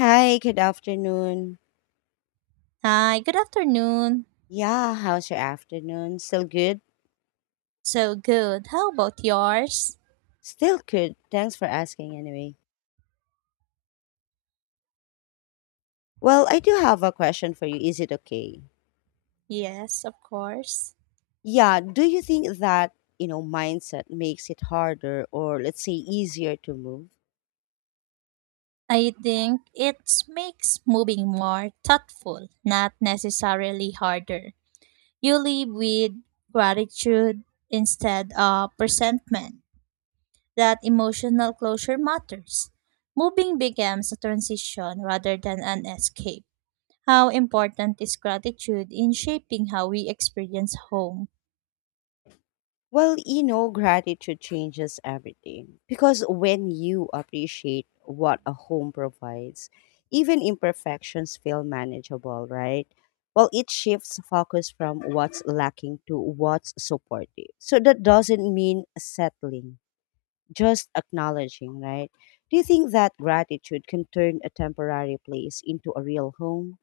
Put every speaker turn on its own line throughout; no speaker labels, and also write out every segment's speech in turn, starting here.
Hi, good afternoon.
Hi, good afternoon.
Yeah, how's your afternoon? Still good?
So good. How about yours?
Still good. Thanks for asking anyway. Well, I do have a question for you. Is it okay?
Yes, of course.
Yeah, do you think that, mindset makes it harder or let's say easier to move?
I think it makes moving more thoughtful, not necessarily harder. You live with gratitude instead of resentment. That emotional closure matters. Moving becomes a transition rather than an escape. How important is gratitude in shaping how we experience home?
Well, gratitude changes everything because when you appreciate what a home provides, even imperfections feel manageable, right? Well, it shifts focus from what's lacking to what's supportive. So that doesn't mean settling, just acknowledging, right? Do you think that gratitude can turn a temporary place into a real home?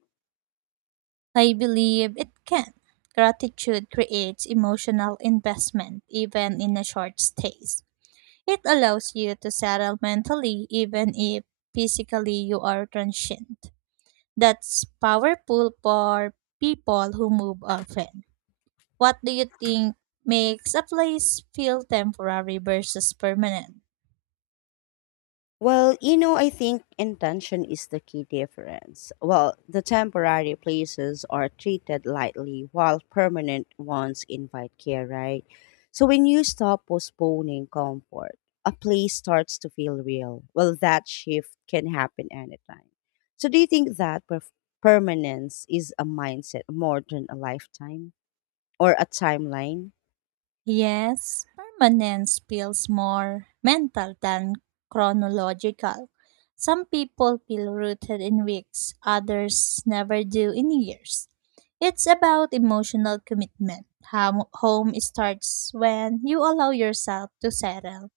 I believe it can. Gratitude creates emotional investment even in a short stays. It allows you to settle mentally even if physically you are transient. That's powerful for people who move often. What do you think makes a place feel temporary versus permanent?
Well, I think intention is the key difference. Well, the temporary places are treated lightly while permanent ones invite care, right? So when you stop postponing comfort, a place starts to feel real. Well, that shift can happen anytime. So do you think that permanence is a mindset more than a lifetime or a timeline?
Yes, permanence feels more mental than chronological. Some people feel rooted in weeks, others never do in years. It's about emotional commitment. How home starts when you allow yourself to settle.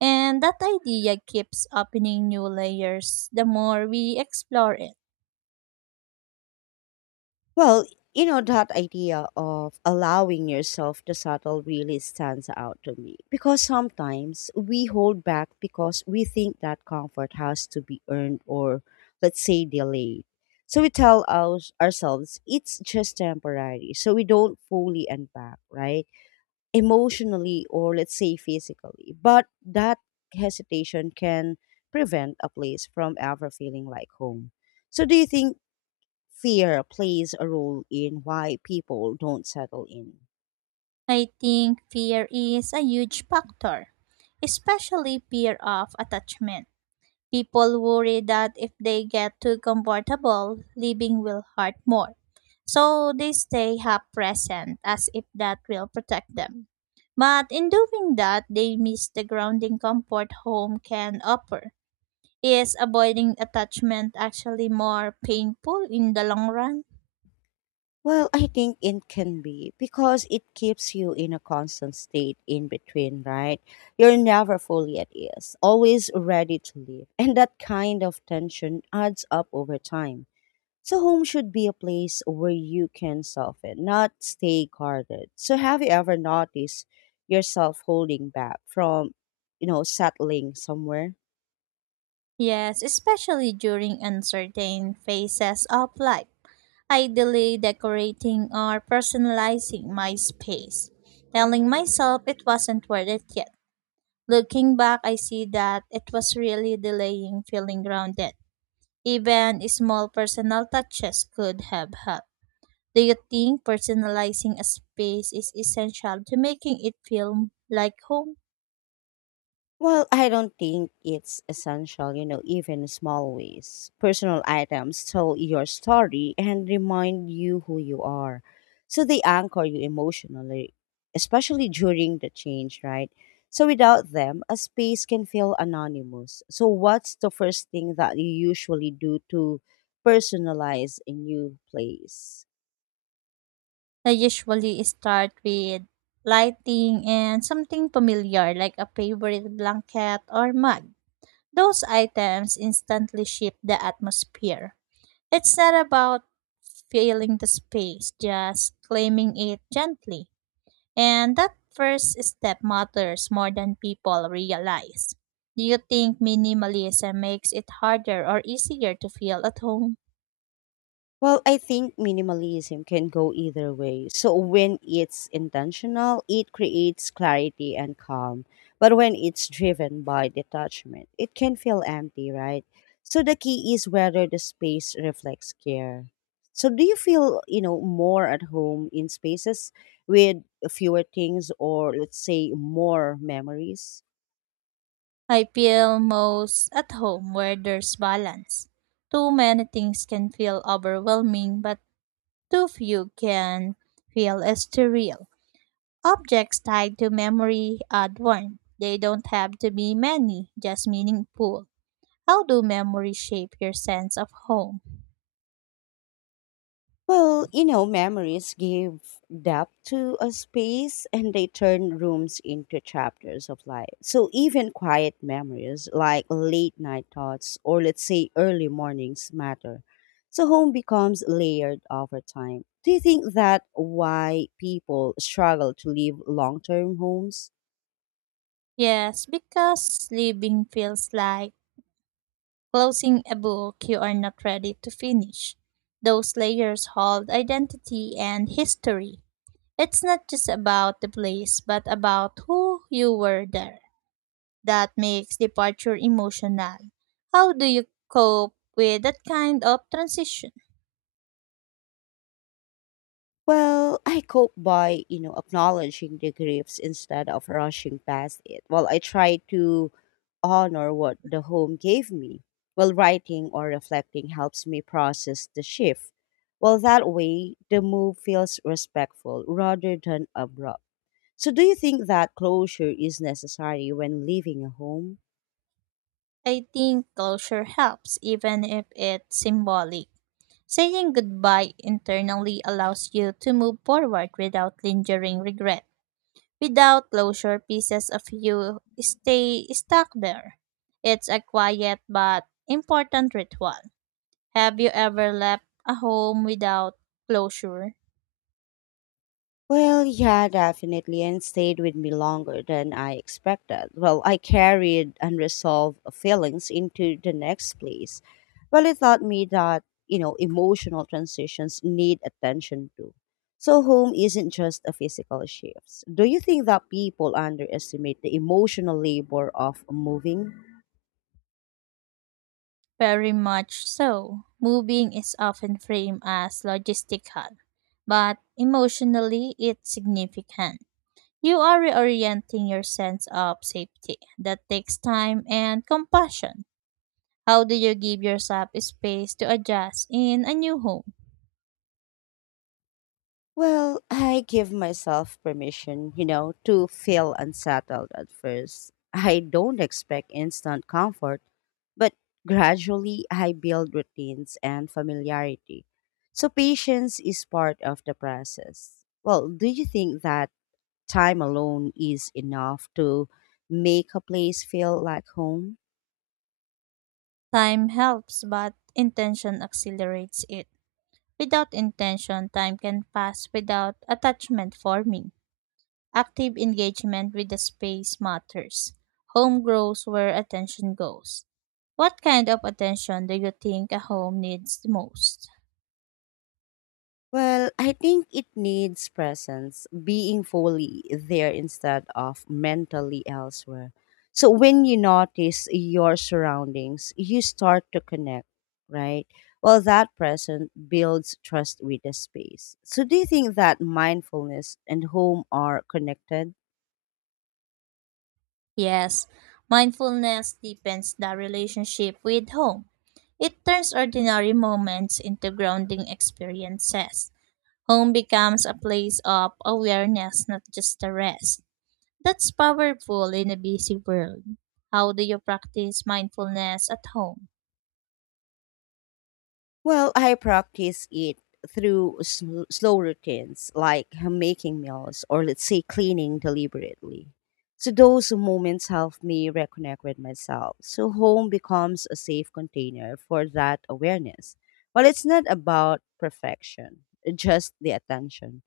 And that idea keeps opening new layers the more we explore it.
Well, that idea of allowing yourself to settle really stands out to me because sometimes we hold back because we think that comfort has to be earned or, let's say, delayed. So we tell ourselves it's just temporary. So we don't fully unpack, right? Emotionally or, let's say, physically. But that hesitation can prevent a place from ever feeling like home. So do you think fear plays a role in why people don't settle in?
I think fear is a huge factor, especially fear of attachment. People worry that if they get too comfortable, living will hurt more. So they stay half present as if that will protect them. But in doing that, they miss the grounding comfort home can offer. Is avoiding attachment actually more painful in the long run?
Well, I think it can be because it keeps you in a constant state in between, right? You're never fully at ease, always ready to leave. And that kind of tension adds up over time. So, home should be a place where you can soften, not stay guarded. So, have you ever noticed yourself holding back from, settling somewhere?
Yes, especially during uncertain phases of life. I delay decorating or personalizing my space, telling myself it wasn't worth it yet. Looking back, I see that it was really delaying feeling grounded. Even small personal touches could have helped. Do you think personalizing a space is essential to making it feel like home?
Well, I don't think it's essential, even small ways. Personal items tell your story and remind you who you are. So they anchor you emotionally, especially during the change, right? So without them, a space can feel anonymous. So what's the first thing that you usually do to personalize a new place?
I usually start with lighting and something familiar like a favorite blanket or mug. Those items instantly shift the atmosphere. It's not about filling the space, just claiming it gently. And that first step matters more than people realize. Do you think minimalism makes it harder or easier to feel at home?
Well, I think minimalism can go either way. So when it's intentional, it creates clarity and calm. But when it's driven by detachment, it can feel empty, right? So the key is whether the space reflects care. So do you feel, more at home in spaces with fewer things or let's say more memories?
I feel most at home where there's balance. Too many things can feel overwhelming, but too few can feel surreal. Objects tied to memory add one. They don't have to be many, just meaningful. How do memories shape your sense of home?
Well, memories give depth to a space and they turn rooms into chapters of life. So even quiet memories like late night thoughts or let's say early mornings matter. So home becomes layered over time. Do you think that why people struggle to leave long-term homes?
Yes, because living feels like closing a book you are not ready to finish. Those layers hold identity and history. It's not just about the place, but about who you were there. That makes departure emotional. How do you cope with that kind of transition?
Well, I cope by, acknowledging the griefs instead of rushing past it. Well, I try to honor what the home gave me. Well, writing or reflecting helps me process the shift. Well, that way, the move feels respectful rather than abrupt. So, do you think that closure is necessary when leaving a home?
I think closure helps, even if it's symbolic. Saying goodbye internally allows you to move forward without lingering regret. Without closure, pieces of you stay stuck there. It's a quiet but important ritual. Have you ever left a home without closure?
Well, yeah, definitely, and stayed with me longer than I expected. Well, I carried unresolved feelings into the next place. Well, it taught me that, emotional transitions need attention too. So, home isn't just a physical shift. Do you think that people underestimate the emotional labor of moving?
Very much so. Moving is often framed as logistical, but emotionally it's significant. You are reorienting your sense of safety. That takes time and compassion. How do you give yourself space to adjust in a new home?
Well, I give myself permission, to feel unsettled at first. I don't expect instant comfort, but gradually I build routines and familiarity. So patience is part of the process. Well, do you think that time alone is enough to make a place feel like home?
Time helps, but intention accelerates it. Without intention, time can pass without attachment forming. Active engagement with the space matters. Home grows where attention goes. What kind of attention do you think a home needs the most?
Well, I think it needs presence, being fully there instead of mentally elsewhere. So when you notice your surroundings, you start to connect, right? Well, that presence builds trust with the space. So do you think that mindfulness and home are connected?
Yes, mindfulness deepens the relationship with home. It turns ordinary moments into grounding experiences. Home becomes a place of awareness, not just a rest. That's powerful in a busy world. How do you practice mindfulness at home?
Well, I practice it through slow routines like making meals or let's say cleaning deliberately. So those moments help me reconnect with myself. So home becomes a safe container for that awareness. Well, it's not about perfection, just the attention.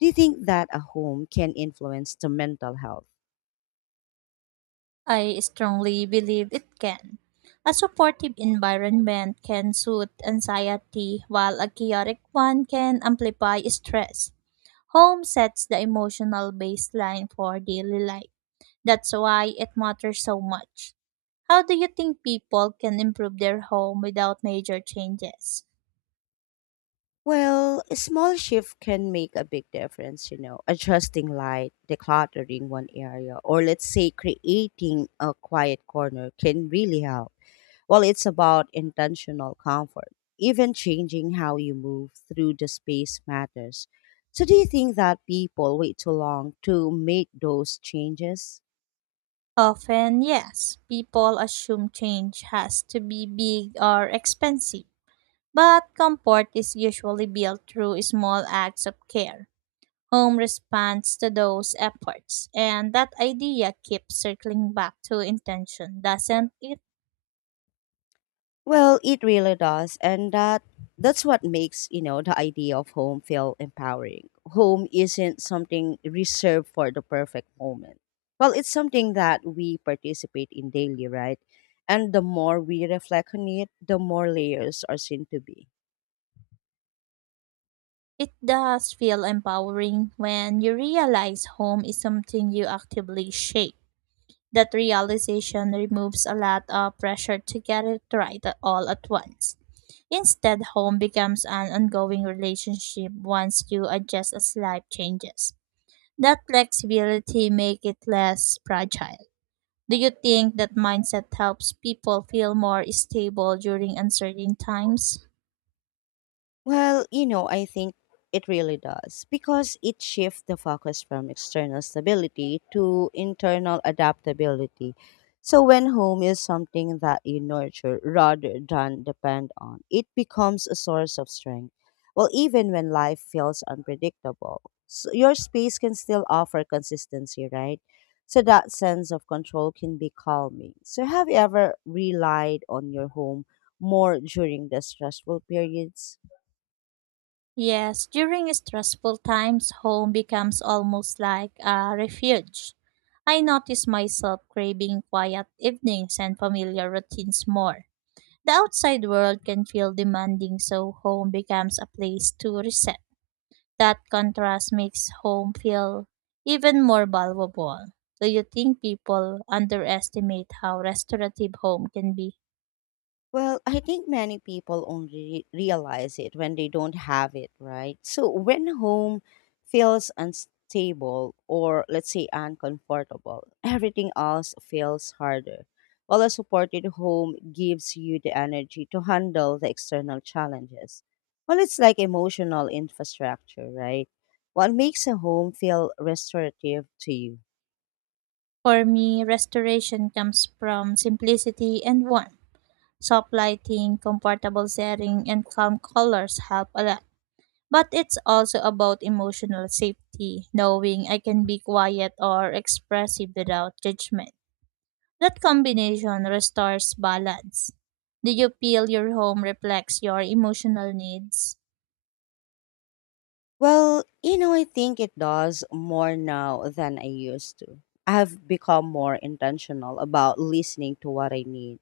Do you think that a home can influence the mental health?
I strongly believe it can. A supportive environment can soothe anxiety, while a chaotic one can amplify stress. Home sets the emotional baseline for daily life. That's why it matters so much. How do you think people can improve their home without major changes?
Well, a small shift can make a big difference, adjusting light, decluttering one area, or let's say creating a quiet corner can really help. Well, it's about intentional comfort. Even changing how you move through the space matters. So, do you think that people wait too long to make those changes?
Often, yes, people assume change has to be big or expensive, but comfort is usually built through small acts of care. Home responds to those efforts, and that idea keeps circling back to intention, doesn't it?
Well, it really does, and that's what makes the idea of home feel empowering. Home isn't something reserved for the perfect moment. Well, it's something that we participate in daily, right? And the more we reflect on it, the more layers are seen to be.
It does feel empowering when you realize home is something you actively shape. That realization removes a lot of pressure to get it all at once. Instead, home becomes an ongoing relationship once you adjust as life changes. That flexibility makes it less fragile. Do you think that mindset helps people feel more stable during uncertain times?
Well, I think it really does because it shifts the focus from external stability to internal adaptability. So, when home is something that you nurture rather than depend on, it becomes a source of strength. Well, even when life feels unpredictable, so your space can still offer consistency, right? So, that sense of control can be calming. So, have you ever relied on your home more during the stressful periods?
Yes, during stressful times, home becomes almost like a refuge. I notice myself craving quiet evenings and familiar routines more. The outside world can feel demanding, so home becomes a place to reset. That contrast makes home feel even more valuable. Do you think people underestimate how restorative home can be?
Well, I think many people only realize it when they don't have it, right? So when home feels unstable or let's say uncomfortable, everything else feels harder. While a supported home gives you the energy to handle the external challenges. Well, it's like emotional infrastructure, right? What makes a home feel restorative to you?
For me, restoration comes from simplicity and warmth. Soft lighting, comfortable setting, and calm colors help a lot. But it's also about emotional safety, knowing I can be quiet or expressive without judgment. That combination restores balance. Do you feel your home reflects your emotional needs?
Well, I think it does more now than I used to. I have become more intentional about listening to what I need.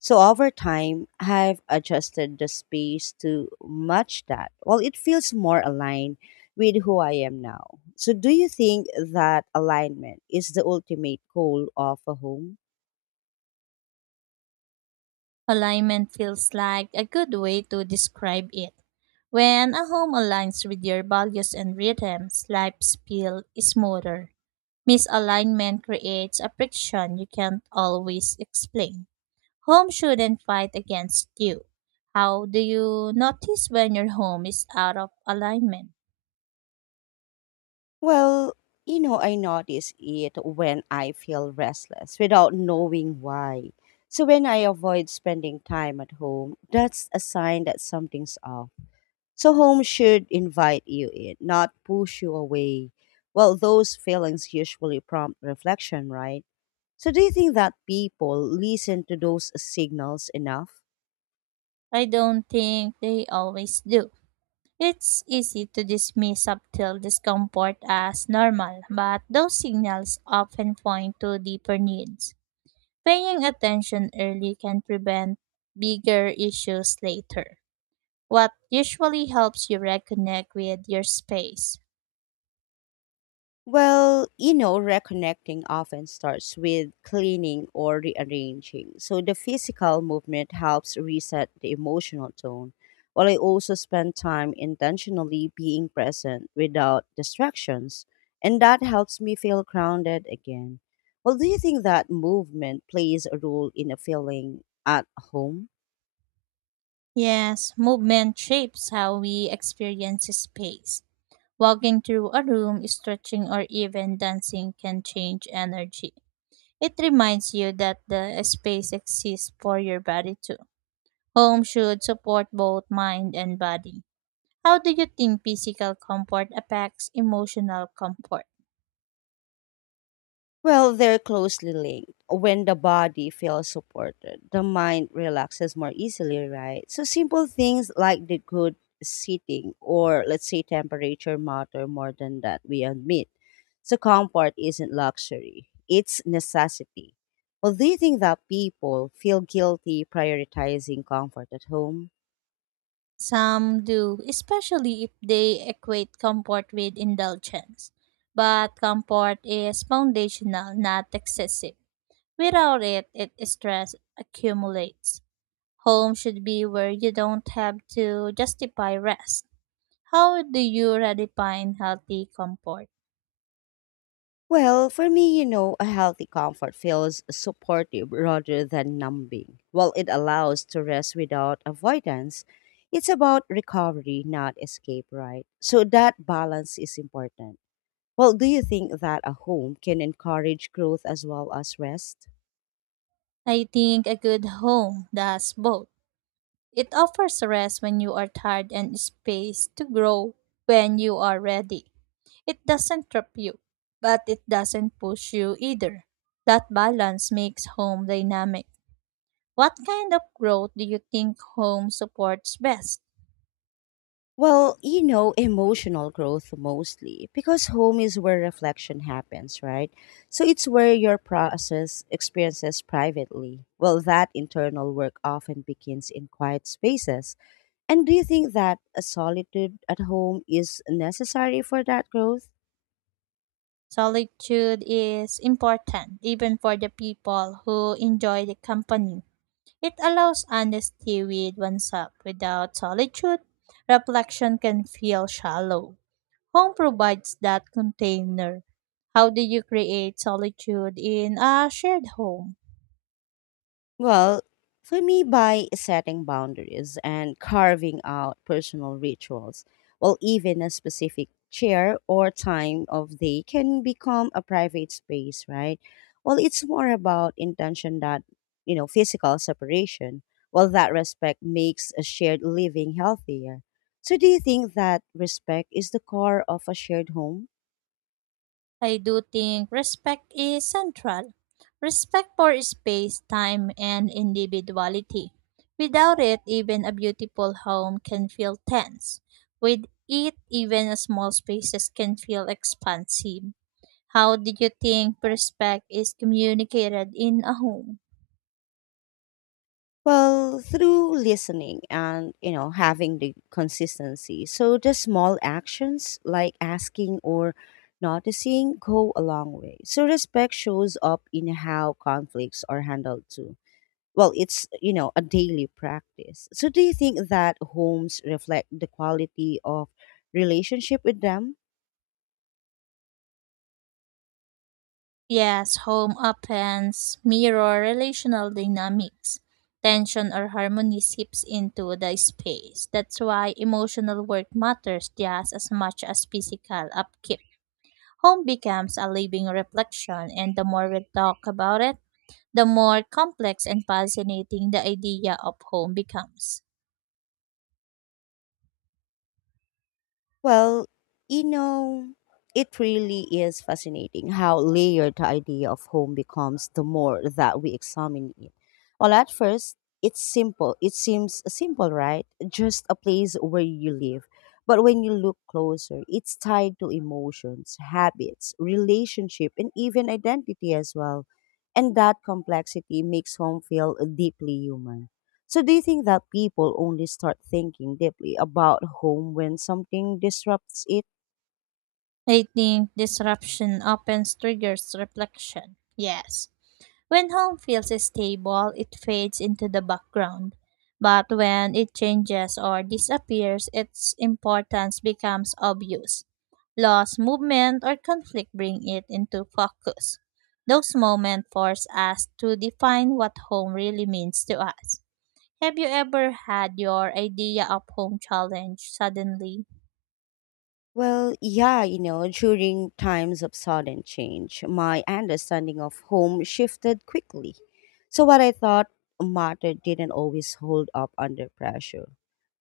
So over time, I've adjusted the space to match that. Well, it feels more aligned with who I am now. So do you think that alignment is the ultimate goal of a home?
Alignment feels like a good way to describe it. When a home aligns with your values and rhythms, life's feel smoother. Misalignment creates a friction you can't always explain. Home shouldn't fight against you. How do you notice when your home is out of alignment?
Well, I notice it when I feel restless without knowing why. So when I avoid spending time at home, that's a sign that something's off. So home should invite you in, not push you away. Well, those feelings usually prompt reflection, right? So do you think that people listen to those signals enough?
I don't think they always do. It's easy to dismiss subtle discomfort as normal, but those signals often point to deeper needs. Paying attention early can prevent bigger issues later. What usually helps you reconnect with your space?
Well, reconnecting often starts with cleaning or rearranging. So the physical movement helps reset the emotional tone, while I also spend time intentionally being present without distractions. And that helps me feel grounded again. Well, do you think that movement plays a role in a feeling at home?
Yes, movement shapes how we experience space. Walking through a room, stretching, or even dancing can change energy. It reminds you that the space exists for your body too. Home should support both mind and body. How do you think physical comfort affects emotional comfort?
Well, they're closely linked. When the body feels supported, the mind relaxes more easily, right? So simple things like the good seating or let's say temperature matter more than that we admit. So comfort isn't luxury, it's necessity. Well, do you think that people feel guilty prioritizing comfort at home?
Some do, especially if they equate comfort with indulgence. But comfort is foundational, not excessive. Without it, it stress accumulates. Home should be where you don't have to justify rest. How do you redefine healthy comfort?
Well, for me, a healthy comfort feels supportive rather than numbing. While it allows to rest without avoidance, it's about recovery, not escape, right? So that balance is important. Well, do you think that a home can encourage growth as well as rest?
I think a good home does both. It offers rest when you are tired and space to grow when you are ready. It doesn't trap you, but it doesn't push you either. That balance makes home dynamic. What kind of growth do you think home supports best?
Well, emotional growth mostly because home is where reflection happens, right? So it's where your process experiences privately. Well, that internal work often begins in quiet spaces. And do you think that a solitude at home is necessary for that growth?
Solitude is important, even for the people who enjoy the company. It allows honesty with oneself. Without solitude, reflection can feel shallow. Home provides that container. How do you create solitude in a shared home?
Well, for me, by setting boundaries and carving out personal rituals, well, even a specific chair or time of day can become a private space, right? Well, it's more about intention that, physical separation. Well, that respect makes a shared living healthier. So, do you think that respect is the core of a shared home?
I do think respect is central. Respect for space, time, and individuality. Without it, even a beautiful home can feel tense. With it, even a small spaces can feel expansive. How do you think respect is communicated in a home?
Well, through listening and, having the consistency. So the small actions like asking or noticing go a long way. So respect shows up in how conflicts are handled too. Well, it's, a daily practice. So do you think that homes reflect the quality of relationship with them?
Yes, home appends mirror relational dynamics. Tension or harmony seeps into the space. That's why emotional work matters just as much as physical upkeep. Home becomes a living reflection, and the more we talk about it, the more complex and fascinating the idea of home becomes.
Well, you know, it really is fascinating how layered the idea of home becomes the more that we examine it. Well, at first, it's simple. It seems simple, right? Just a place where you live. But when you look closer, it's tied to emotions, habits, relationship, and even identity as well. And that complexity makes home feel deeply human. So do you think that people only start thinking deeply about home when something disrupts it?
I think disruption often triggers reflection. Yes. When home feels stable, it fades into the background. But when it changes or disappears, its importance becomes obvious. Loss, movement, or conflict bring it into focus. Those moments force us to define what home really means to us. Have you ever had your idea of home challenged suddenly?
Well, yeah, during times of sudden change, my understanding of home shifted quickly. So, what I thought mattered didn't always hold up under pressure.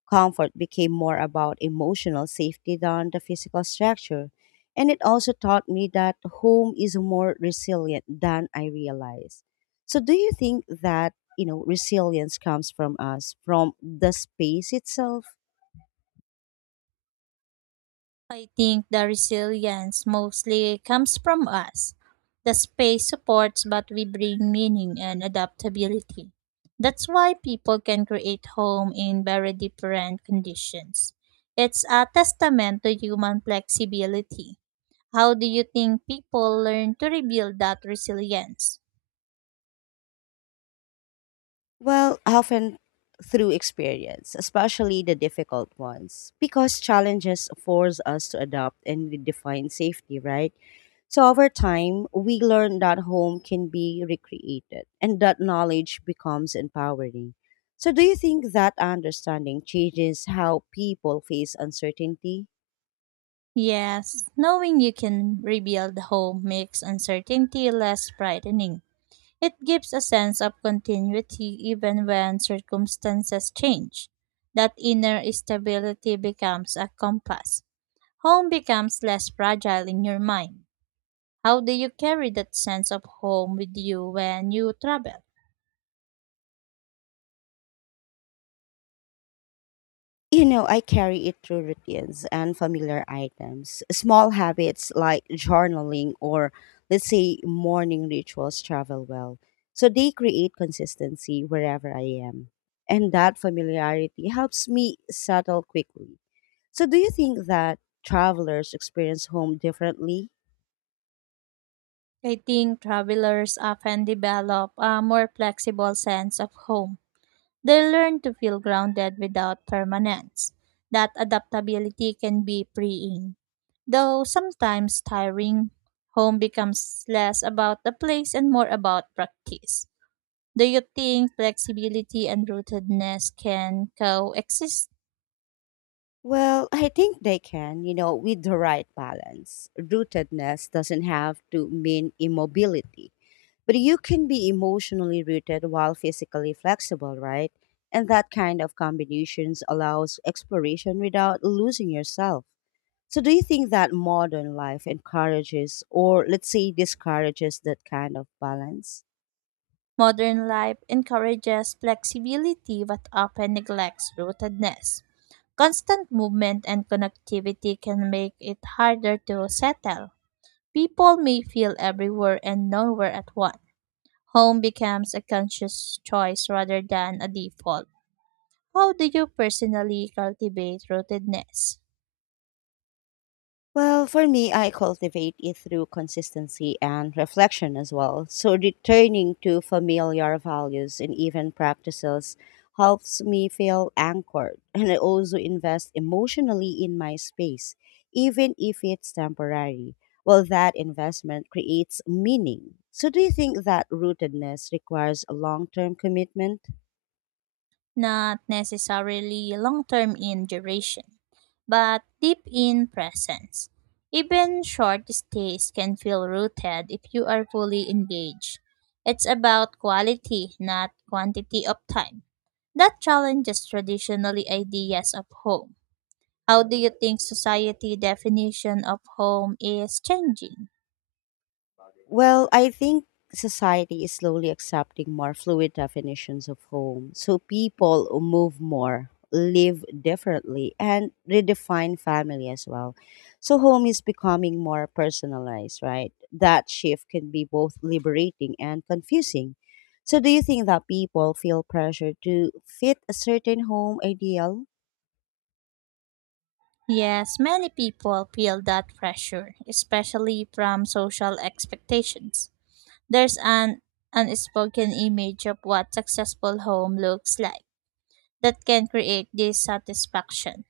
Comfort became more about emotional safety than the physical structure. And it also taught me that home is more resilient than I realized. So, do you think that, resilience comes from us, from the space itself?
I think the resilience mostly comes from us. The space supports, but we bring meaning and adaptability. That's why people can create home in very different conditions. It's a testament to human flexibility. How do you think people learn to rebuild that resilience?
Well, often through experience, especially the difficult ones, because challenges force us to adapt and redefine safety, right? So over time, we learn that home can be recreated and that knowledge becomes empowering. So do you think that understanding changes how people face uncertainty?
Yes, knowing you can rebuild home makes uncertainty less frightening. It gives a sense of continuity even when circumstances change. That inner stability becomes a compass. Home becomes less fragile in your mind. How do you carry that sense of home with you when you travel?
You know, I carry it through routines and familiar items. Small habits like journaling or let's say morning rituals travel well. So they create consistency wherever I am. And that familiarity helps me settle quickly. So, do you think that travelers experience home differently?
I think travelers often develop a more flexible sense of home. They learn to feel grounded without permanence. That adaptability can be freeing. Though sometimes tiring, home becomes less about the place and more about practice. Do you think flexibility and rootedness can coexist?
Well, I think they can, you know, with the right balance. Rootedness doesn't have to mean immobility, but you can be emotionally rooted while physically flexible, right? And that kind of combinations allows exploration without losing yourself. So, do you think that modern life encourages, or let's say discourages, that kind of balance?
Modern life encourages flexibility but often neglects rootedness. Constant movement and connectivity can make it harder to settle. People may feel everywhere and nowhere at once. Home becomes a conscious choice rather than a default. How do you personally cultivate rootedness?
Well, for me, I cultivate it through consistency and reflection as well. So, returning to familiar values and even practices helps me feel anchored. And I also invest emotionally in my space, even if it's temporary. Well, that investment creates meaning. So, do you think that rootedness requires a long term commitment?
Not necessarily long term in duration, but deep in presence. Even short stays can feel rooted if you are fully engaged. It's about quality, not quantity of time. That challenges traditionally ideas of home. How do you think society definition of home is changing?
Well, I think society is slowly accepting more fluid definitions of home. So people move more, live differently, and redefine family as well. So home is becoming more personalized, right? That shift can be both liberating and confusing. So do you think that people feel pressure to fit a certain home ideal?
Yes, many people feel that pressure, especially from social expectations. There's an unspoken image of what successful home looks like that can create dissatisfaction.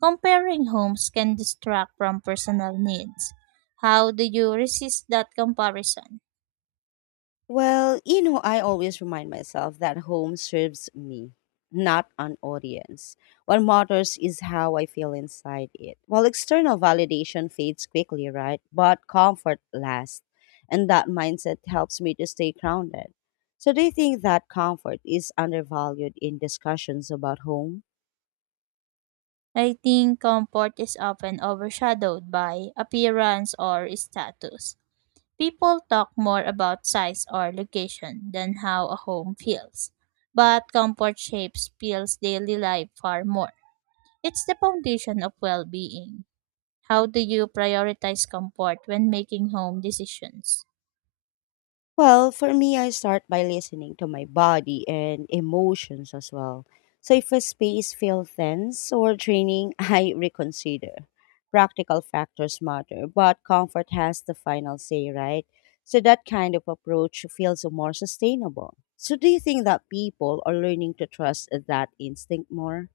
Comparing homes can distract from personal needs. How do you resist that comparison?
Well, you know, I always remind myself that home serves me, not an audience. What matters is how I feel inside it. While external validation fades quickly, right? But comfort lasts. And that mindset helps me to stay grounded. So, do you think that comfort is undervalued in discussions about home?
I think comfort is often overshadowed by appearance or status. People talk more about size or location than how a home feels, but comfort shapes feels daily life far more. It's the foundation of well-being. How do you prioritize comfort when making home decisions?
Well, for me, I start by listening to my body and emotions as well. So if a space feels tense or draining, I reconsider. Practical factors matter, but comfort has the final say, right? So that kind of approach feels more sustainable. So do you think that people are learning to trust that instinct more?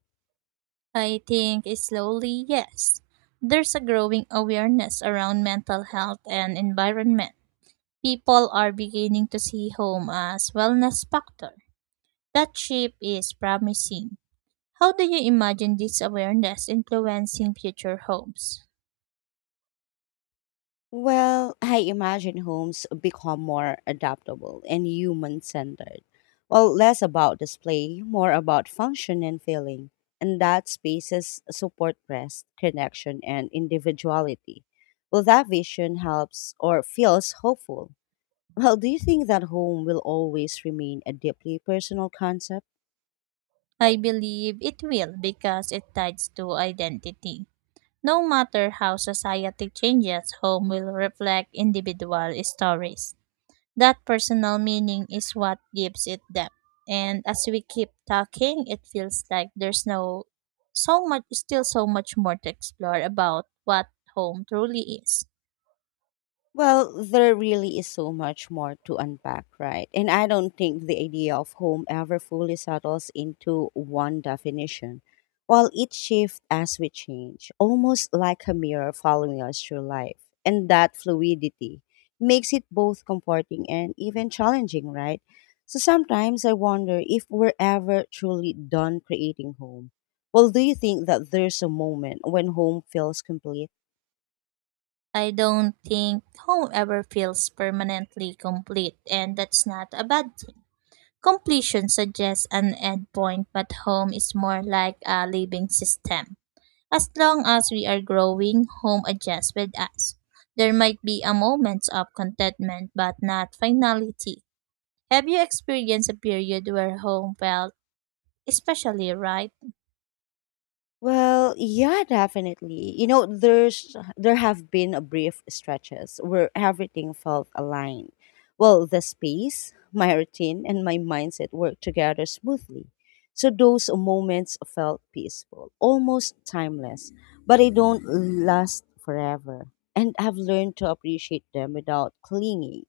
I think slowly, yes. There's a growing awareness around mental health and environment. People are beginning to see home as wellness factor. That shift is promising. How do you imagine this awareness influencing future hopes?
Well, I imagine homes become more adaptable and human centered. Well, less about display, more about function and feeling. And that spaces support rest, connection, and individuality. Well, that vision helps or feels hopeful. Well, do you think that home will always remain a deeply personal concept?
I believe it will because it ties to identity. No matter how society changes, home will reflect individual stories. That personal meaning is what gives it depth. And as we keep talking, it feels like there's no so much still so much more to explore about what home truly is.
Well, there really is so much more to unpack, right? And I don't think the idea of home ever fully settles into one definition. While it shifts as we change, almost like a mirror following us through life. And that fluidity makes it both comforting and even challenging, right? So sometimes I wonder if we're ever truly done creating home. Well, do you think that there's a moment when home feels complete?
I don't think home ever feels permanently complete, and that's not a bad thing. Completion suggests an end point, but home is more like a living system. As long as we are growing, home adjusts with us. There might be a moment of contentment, but not finality. Have you experienced a period where home felt especially right?
Well, yeah, definitely. You know, there have been a brief stretches where everything felt aligned. Well, the space, my routine, and my mindset worked together smoothly. So those moments felt peaceful, almost timeless, but they don't last forever. And I've learned to appreciate them without clinging.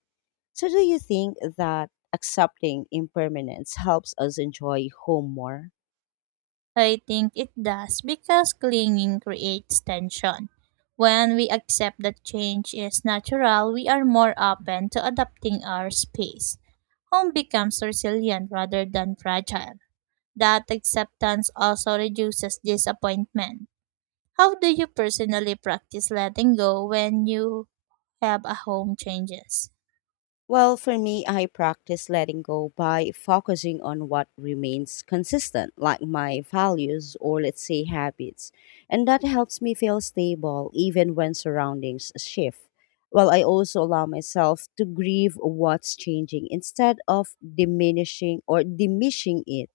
So do you think that accepting impermanence helps us enjoy home more?
I think it does because clinging creates tension. When we accept that change is natural, we are more open to adapting our space. Home becomes resilient rather than fragile. That acceptance also reduces disappointment. How do you personally practice letting go when you have a home changes?
Well, for me, I practice letting go by focusing on what remains consistent, like my values or let's say habits. And that helps me feel stable even when surroundings shift. Well, I also allow myself to grieve what's changing instead of diminishing it.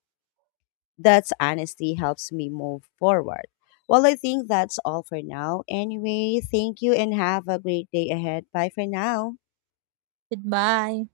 That's honesty helps me move forward. Well, I think that's all for now. Anyway, thank you and have a great day ahead. Bye for now.
Goodbye.